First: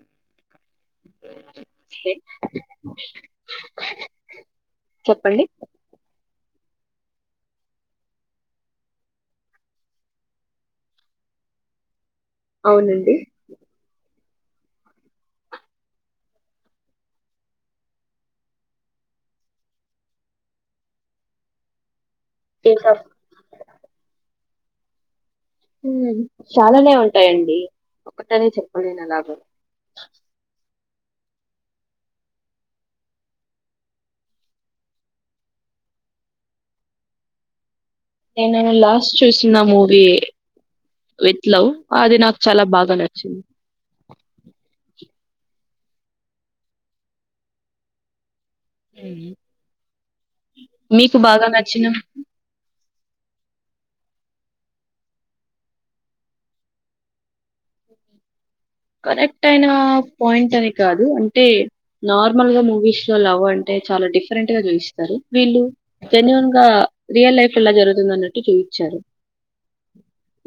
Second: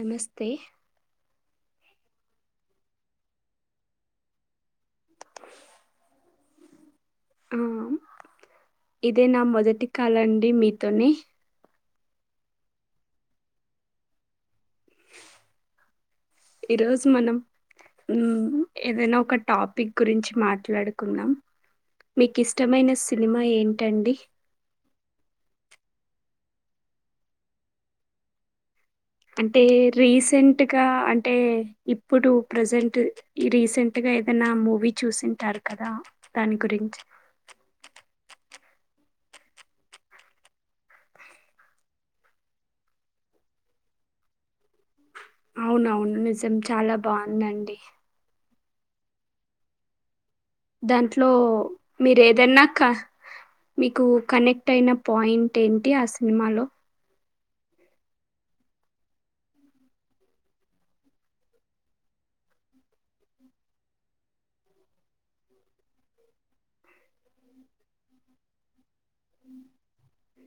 నమస్తే చెప్పండి ఆ ఇదే నా మొదటి కాలండి మీతోని అవునండి ఈరోజు మనం ఏదైనా ఒక టాపిక్ గురించి మాట్లాడుకుందాం మీకు ఇష్టమైన ఇంకా సినిమా ఏంటండి చాలానే ఉంటాయండి ఒకటని చెప్పలేం అంటే రీసెంట్ ఇంకా అంటే ఇప్పుడు ప్రసెంట్ రీసెంట్ గా ఏదైనా మూవీ చూసంటర్ క దా దాని గురించి నేను లాస్ట్ చూసిన మూవీ విత్ లవ్ అది నాకు చాలా బాగా నచ్చింది అవునవును నిజం చాలా బాగుందండి హ్మ్ దాంట్లో మీరు ఏదైన్నా క మీకు కనెక్ట్ అయిన పాయింట్ ఏంటి ఆ సినిమాలో కరెక్ట్ అయిన పాయింట్ అని కాదు అంటే నార్మల్ గా మూవీస్ లో లవ్ అంటే చాలా డిఫరెంట్ గా చూయిస్తారు వీళ్ళు జన్యున్ గా రియల్ లైఫ్లా ఎలా జరుగుతుందన్నట్టు చూపించారు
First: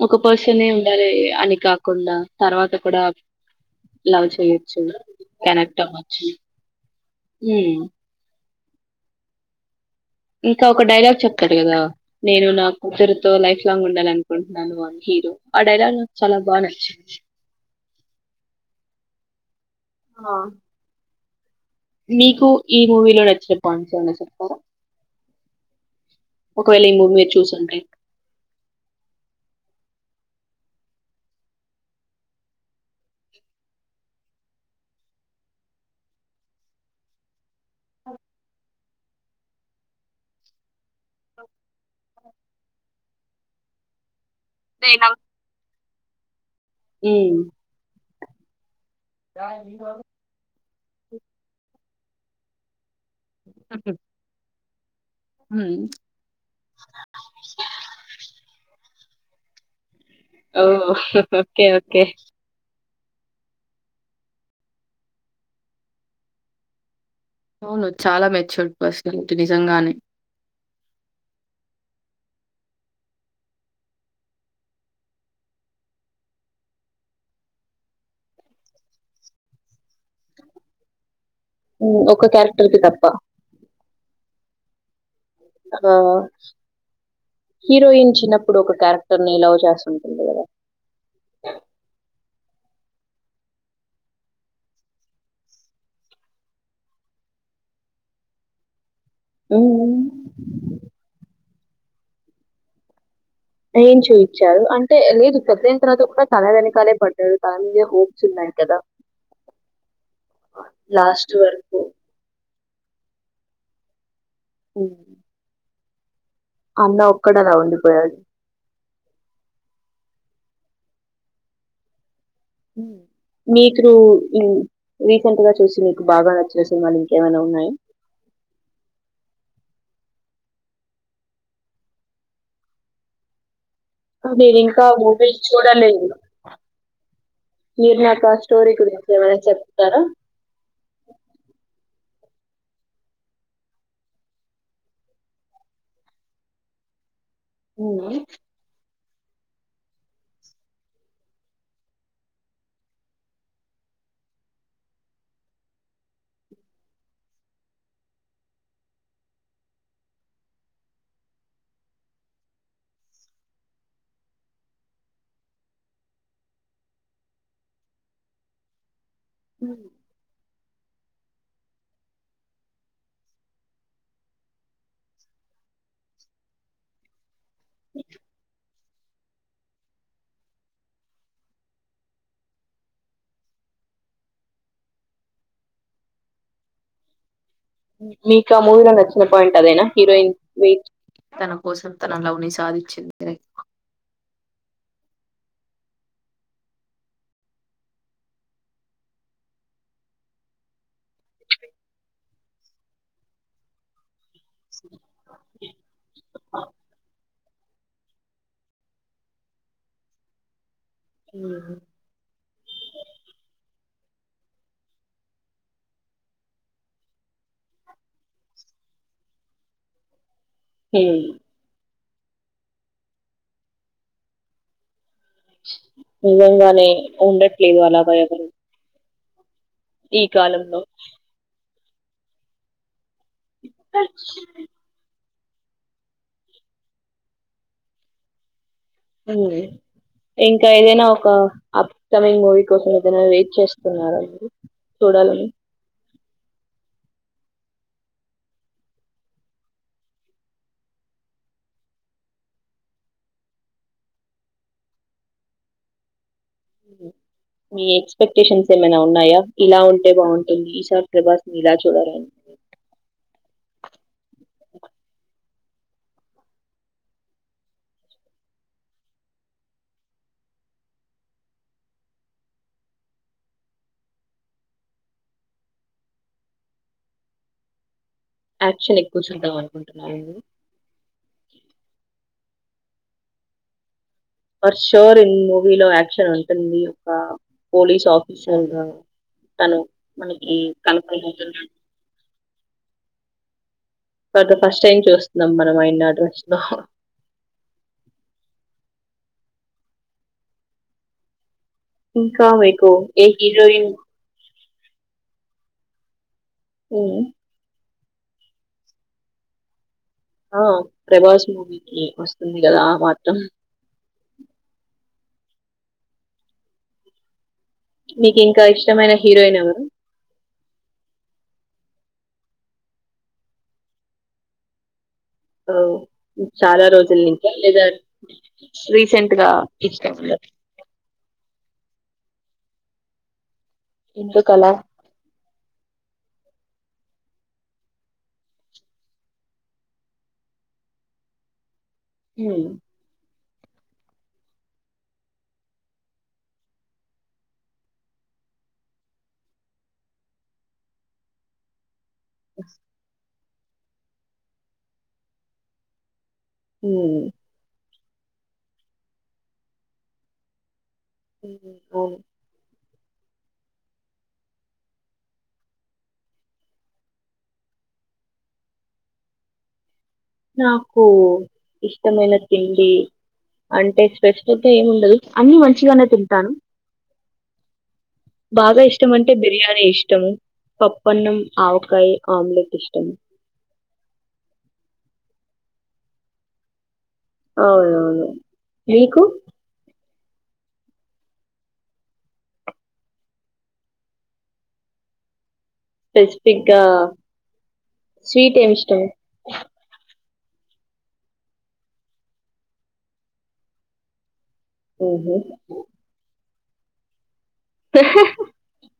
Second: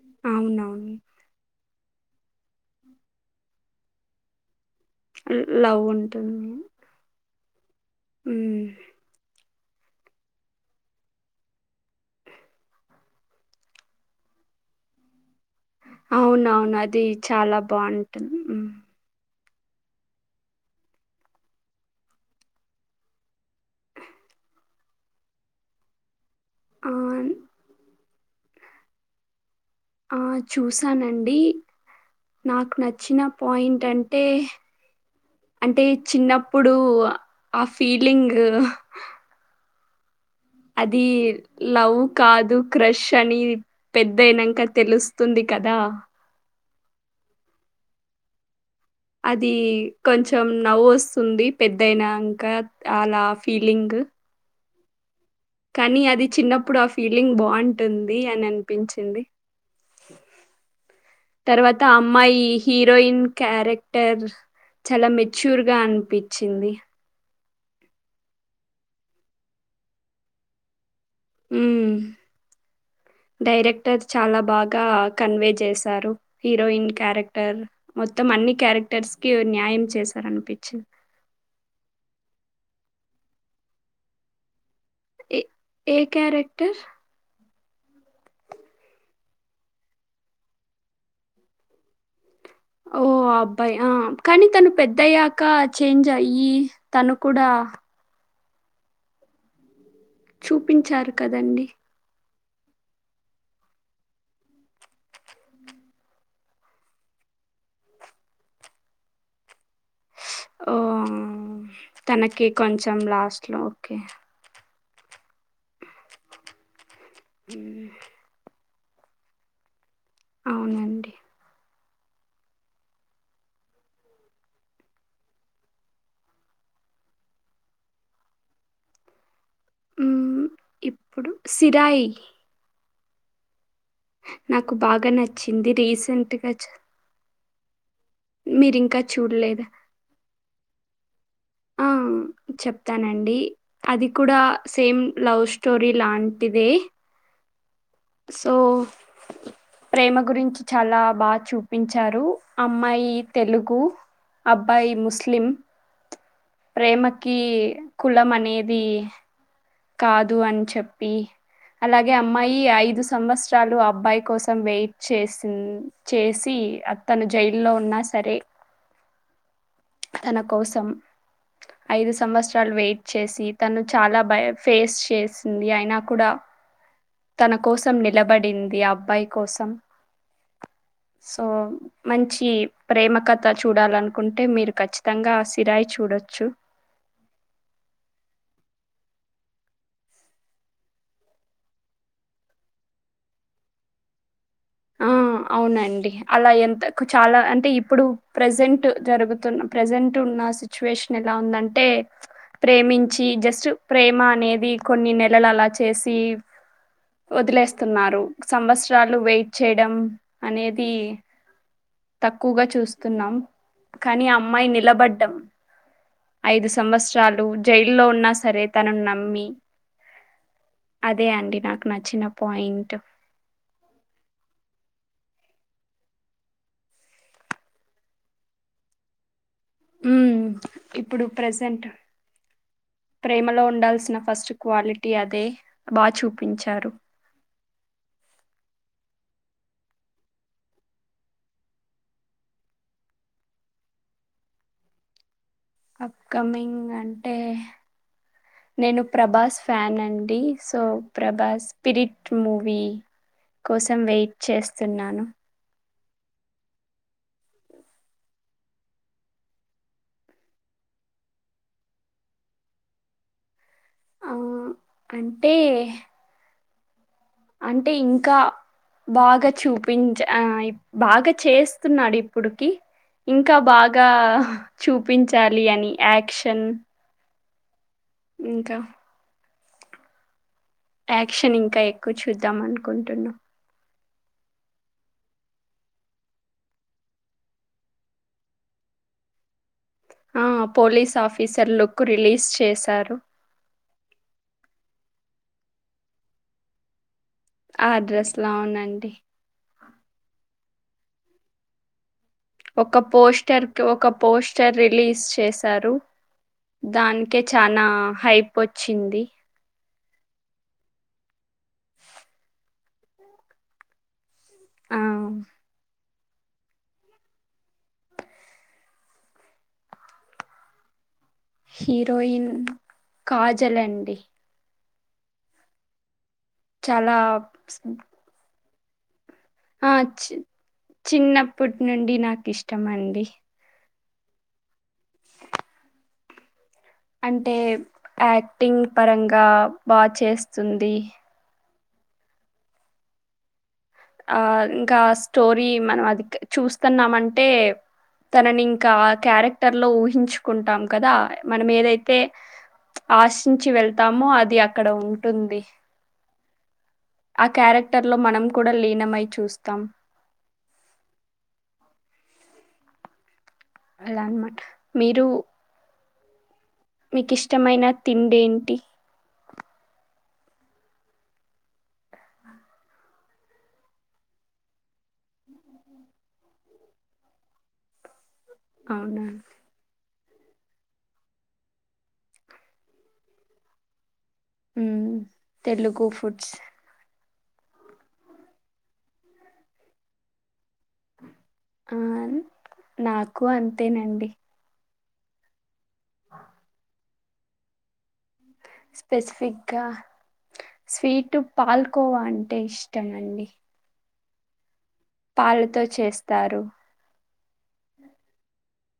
ఒక పర్సనే అవునవును ఉండాలి అని కాకుండా తర్వాత కూడా లవ్ చేయొచ్చు కనెక్ట్ లవ్ అవ్వొచ్చు ఉంటుంది హు ఉహ్ ఇంకా ఒక డైలాగ్ చెప్తాడు కదా నేను నా కూతురుతో లైఫ్ లాంగ్ ఉండాల అనుకుంటున్నాను ఆ హీరో ఆ డైలాగ్ నాక్ చాలా బా అవునవును. అది నచ్చింది చాలా బావుంటుంది. హ్మ్. ఆ మీకు ఈ మూవీలో నచ్చిన పాయింట్స్ ఏమై నా చెప్తారా ఒకవేళ ఈ మూవీ ఆన్ మీరు చూసుంటే ఆ చూసానండి నాకు నచ్చిన పాయింట్ అంటే అంటే చిన్నప్పుడు ఆ ఫీలింగ్ అది లవ్ కాదు క్రష్ అని పెద్ దైనంక నేనా తెలుస్తుంది కదా ఉమ్ అది కొంచెం నవ్వు వోస్తుంది పెద్దయినంకా అలా ఫీలింగ్ కానీ అది చిన్నప్పుడు ఆ ఫీలింగ్ బాగుంటుంది అని అనిపించింది ఓ ఓకే తర్వాత ఆ ఓకే అమ్మాయి హి రోయిన్ క్యారెక్టర్ చాలా మెచ్యూర్ గా అనిపించింది అవును చాలా మెచ్యూరి పర్సనాలిటీ నిజంగానే అ హ్మ్. డైరెక్టర్ చాలా బాగా కన్వే చేశారు హీరోయిన్ క్యారెక్టర్ మొత్తం మన్ని క్యారెక్టర్స్ కి న్యాయం చేశారనిపించింది హు ఒక క్యారెక్టర్ కి తప్ప ఏ ఏ క్యారెక్టర్ హీరోయిన్ చిన్నప్పుడు ఒక క్యారెక్టర్ ని లవ్ చేస్తుంటుంది కదా ఓ ఓ అబ్బాయి ఆ కానీ తను పెద్దయ్యాక చేంజ్ అయ్యి తను కూడా ఆ ఆ చూపించారు కదండి ఏం చేయించారు అంటే లేదు పెద్దన తర్వాత కూడా తన వెనకాలే పడ్డారు తన మీదే హోప్స్ ఉన్నాయి కదా ఓ లాస్ట్ వరకు. తనకి కొంచం లాస్ట్ లో ఓకే ఉ అన్న ఒక్కడలా హ్మ్. ఉండిపోయాడు అవునండి ఉహ్ మీకు ఉ రీసెంట్ గా చూసి మీకు బాగా నచ్చిన సినిమాలు ఇంకేమైనా ఉన్నాయి ఉహ్ ఇప్పుడు సిరాయి అంటే నేను నాకు ఇంకా బాగా మూవీ నచ్చింది. చూడలేదు రీసెంట్‌గా మీరు నాకు ఆ స్టోరి మీరింకా గురించి ఏమైనా చూడలేదా చెప్తారా ఆ చెప్తానండి, అది కూడా సేమ్ లవ్ స్టోరీ లాంటిదే. హ్మ్. సో ప్రేమ గురించి చాలా బాగా చూపించారు. అమ్మాయి తెలుగు అబ్బాయి ముస్లిం ప్రేమకి కులం అనేది కాదు అని చెప్పి అలాగే అమ్మాయి ఐదు సంవత్సరాలు అబ్బాయి కోసం వెయిట్ చేసిన్ చేసి అతను జైల్లో ఉన్నా సరే ఉ తన కోసం ఐదు సంవత్సరాలు వెయిట్ చేసి తను చాలా భయ ఫేస్ చేసింది. అయినా కూడా తన కోసం నిలబడింది అబ్బాయి కోసం సో మంచి ప్రేమ కథ చూడాలనుకుంటే మీరు ఖచ్చితంగా సిరాయి చూడ చ్చు మీకు ఆ మూవీలో నచ్చిన పాయింట్ అదైనా హీరోయిన్ మీ తన కోసం తన లవ్ ని సాధించింది. ఉ అవునండి, అలా ఎంత చాలా అంటే ఇప్పుడు ప్రజెంట్ జరుగుతున్న ప్రజెంట్ ఇప్పుడు ఉన్న సిట్యుయేషన్ ఎలా ఉంది అంటే, ప్రేమించి జెస్ట్ ప్రేమ అంటూ అనేది కొన్ని నెలలు అలా చేసి వదిలేస్తున్నారు. సంవత్సరాలు వెయిట్ చేయడం అనేది ఉ తక్కువగా చూస్తున్నాం కానీ, ఆ అమ్మాయి నిలబడ్డం ఐదు సంవత్సరాలు జైల్లో ఉన్నా సరే తనను నమ్మి హ్మ్. అదే అండి నాకు నచ్చిన పాయింట్. నిజంగానే ఉండట్లేదు అలా బయపడి ఈ ఉమ్ కాలంలో ఇప్పుడు ప్రజెంట్ ప్రేమలో ఉండాల్సిన ఫస్ట్ క్వాలిటీ అది. అదే బాగా చూపించారు. మ్ హూ ఇంకా ఏదైనా ఒక అప్కమింగ్ మూవీ కోసం ఏదైనా వెయిట్ చేస్తున్నరా మీరు. చూడాలనీ అప్కమింగ్ అంటే నేను ప్రభాస్ ఫ్యాన్ అండి. సో ప్రభాస్ స్పిరిట్ మూవీ కోసం వెయిట్ చేస్తున్నాను. ఉ మీ ఎక్స్పెక్టేషన్స్ ఏమైనా ఉన్నాయా? ఇలా ఉంటే బాగుంటుంది. ఈసార్ ప్రభాస్ ని ఇలా చూడాల ఆ అంటే అంటే ఇంకా బాగా చూపించ ఆ బాగా చేస్తున్నాడు ఇప్పుడుకి, ఇంకా బాగా చూపించాలి అని యాక్షన్. ఇంకా యాక్షన్ ఎక్కువ చూద్దాం అనుకుంటున్నా. యాక్షన్ ఇంకా ఎక్కువ చూద్దాం అనుకుంటున్నా. ఫర్ షూర్ ఇన్ మూవీలో యాక్షన్ ఉంటుంది ఒక పోలీస్ ఆఫీసర్ గా. తను ఆ మనకి పోలీస్ కనపడబోతున్నాడు ఆఫీసర్ లుక్ రిలీజ్ చేశారు. కా ఫస్ట్ టైం చూస్తున్నాం మనం ఆయన్ని అ డ్రస్ లో ఆ డ్రెస్ లో అవునండి ఇంకా మీకు ఒక ఏ పోస్టర్ కి హీరోయిన్ ఒక పోస్ట్ టర్ రిలీజ్ చేశారు దానికే చానా హైప్ వచ్చింది ఓం ప్రభాస్ మూవీకి వస్తుంది కదా ఆ మాత్రం అవున్ నీకు ఇంకో ఇష్టమైన హీరోయిన్ ఎవరు హీరోయిన్ కాజలండి ఓ చాలా రోజుల నుంచ లెదా రీసెం ఆ చి చిన్నప్పటి నుండి నాకు ఇష్టమ అండి ఎందు కలా అంటే యాక్టింగ్ పరంగా బా చేస్తుంది మ్ ఆ ఇంకా స్టోరీ మనం అది చూస్తున్నామంటే తనని ఇంకా ఆ క్యారెక్టర్ లో ఊహించుకుంటాం కదా మనం ఏదైతే ఆశించి వెళ్తామో అది అక్కడ ఉంటుంది మ్ అట్లా మనం కూడా లీనమై చూస్తాం మ్.. ఒ అలా అనమాట మీరు మీకిష్టమైన తిండేంటి నాకు ఇష్టమైన తిండి అంటే స్పెసిఫిక్ గ ఏముండదు అన్ని మంచిగానే తింటాను బాగా ఇష్టం అవునా! అంటే బిర్యానీ ఇష్టము పప్పన్నం ఆవకాయ ఆమ్లెట్ ఇష్టం మ్ తెలుగు ఫుడ్స్ ఓ.. మీకు ఆ నాకు అంతేనండి స్పెసిఫిక్ గా స్వీట్ ఏమి ఇష్టం స్వీటు పాల్కోవా అంటే ఇష్టమండి హుహు. పాలుతో చేస్తారు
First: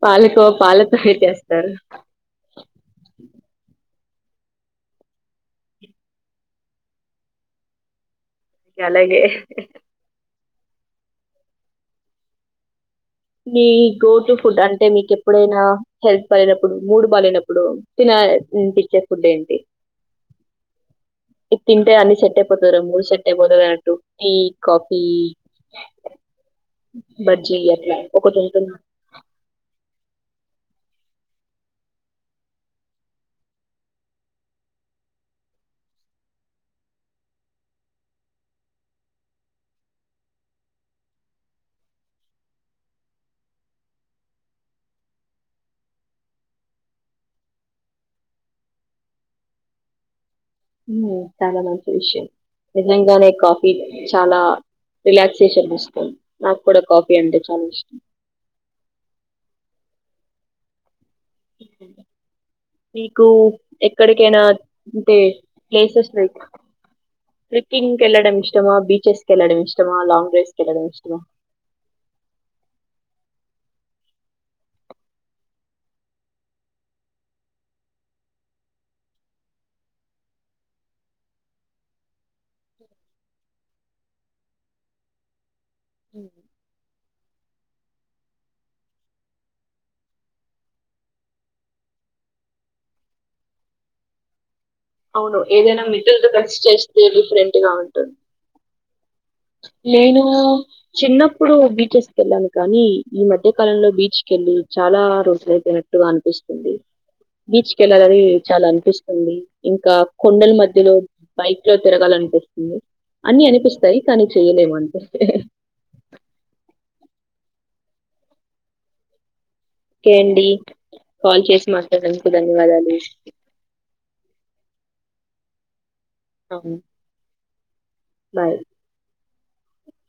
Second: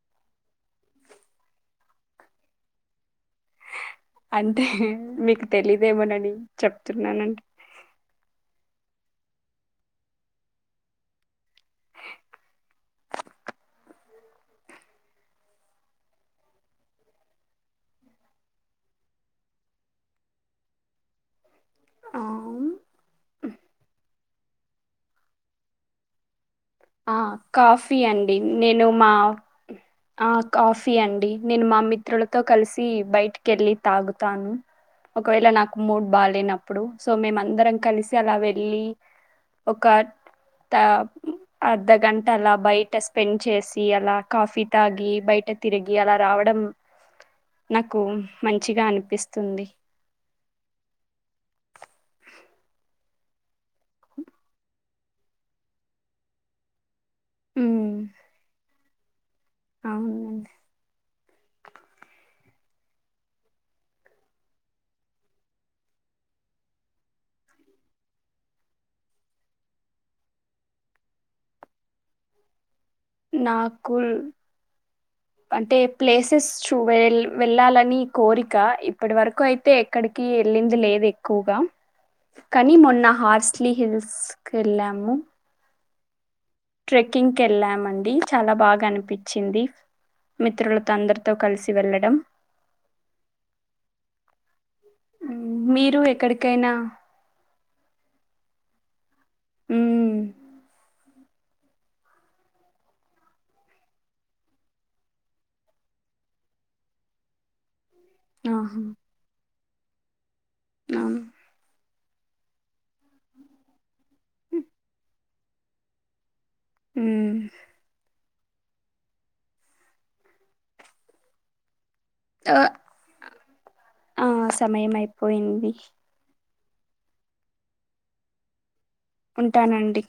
పాలకోవా పాలతోనె చేస్తారు అంటే మీకు తెలిదేమోనని చెప్తున్నానండి అలాలే మీ గో టు ఫుడ్ అంటే మీకు ఎప్పుడైనా హెల్త్ బాలెనప్పుడు మూడు బాలెనప్పుడు తినాల నిపిచ్చె ఫుడ్ ఏంటి తింటే అన్ని ఆ సెట్ అయిపోతార మూడు సెట్ అయిపోతది అనట్టు టీ కాఫీ ఆ బజ్జీ అట్లా కాఫీ అండి ఒకటి ఉంటుంది. నేను మా ఆ కాఫీ అండి నేను మా మిత్రులతో కలిసి బయటికి వెళ్ళి తాగుతాను ఒకవేళ నాకు మూడ్ బాలేనప్పుడు సో మేమం దరం కలిసి అలా వెళ్ళి ఒక టైం అర్ధగంట అలా బయట స్పెండ్ చేసి అలా కాఫీ తాగి బయట తిరిగి అలా రావడం నాకు మంచిగా అనిపిస్తుంది చాలా మంచి విషయం నిజంగానే కాఫీ చాలా రిలాక్సేషన్ వస్తుంది నాకు కూడా కాఫీ అంటే చాలా ఇష్టం ఉమ్, అవునండి [unintelligible] మీకు ఎక్కడికైనా ఉంటే ప్లేసెస్ లైక్ ట్రెక్కింగ్ కెళ్లడం ఇష్టమా బీచెస్ కెళ్లడం ఇష్టమా లాంగ్ డ్రైవ్స్ కెళ్లడం ఇష్టమా నాకు అంటే ప్లేసెస్ చూ వె వెళ్ళాలని కోరిక ఇప్పటి వరకు అయితే ఎక్కడికి వెళ్లింది లేదు ఎక్కువగా కానీ మొన్న హార్స్లీ హిల్స్ కెళ్ళాము ట్రెక్కింగ్ కెళ్ళామండి చాలా బాగానిపించింది మిత్రులతో అందరితో కలిసి వెళ్ళడం అవును ఉమ్, ఏదైనా మీరు మిత్రలతో కలిసి ఎక్కడికైనా చేస్తే డిఫరెంట్ గా ఉంటుంది ఉమ్ నేను చిన్నప్పుడు బీచెస్ కెళ్ళాను కానీ ఈ మధ్య కాలంలో బీచ్ కెళ్ళి చాలా రోజులయిపోన గా అనిపిస్తుంది బీచ్ కెళ్లాలని చాలా ఆహా అనిపిస్తుంది ఇంకా కొండల మధ్యలో అవును బైక్ లో తిరగాలనిపిస్తుంది అన్ని అనిపిస్తాయి కానీ చేయలేము అంతే మ్ ఓకే అండి కాల్ చేసి మాట్లాడినందుకు ఆ ధన్యవాదాలు ఆ సమయం అయిపోయింది అవును బై ఉంటానండి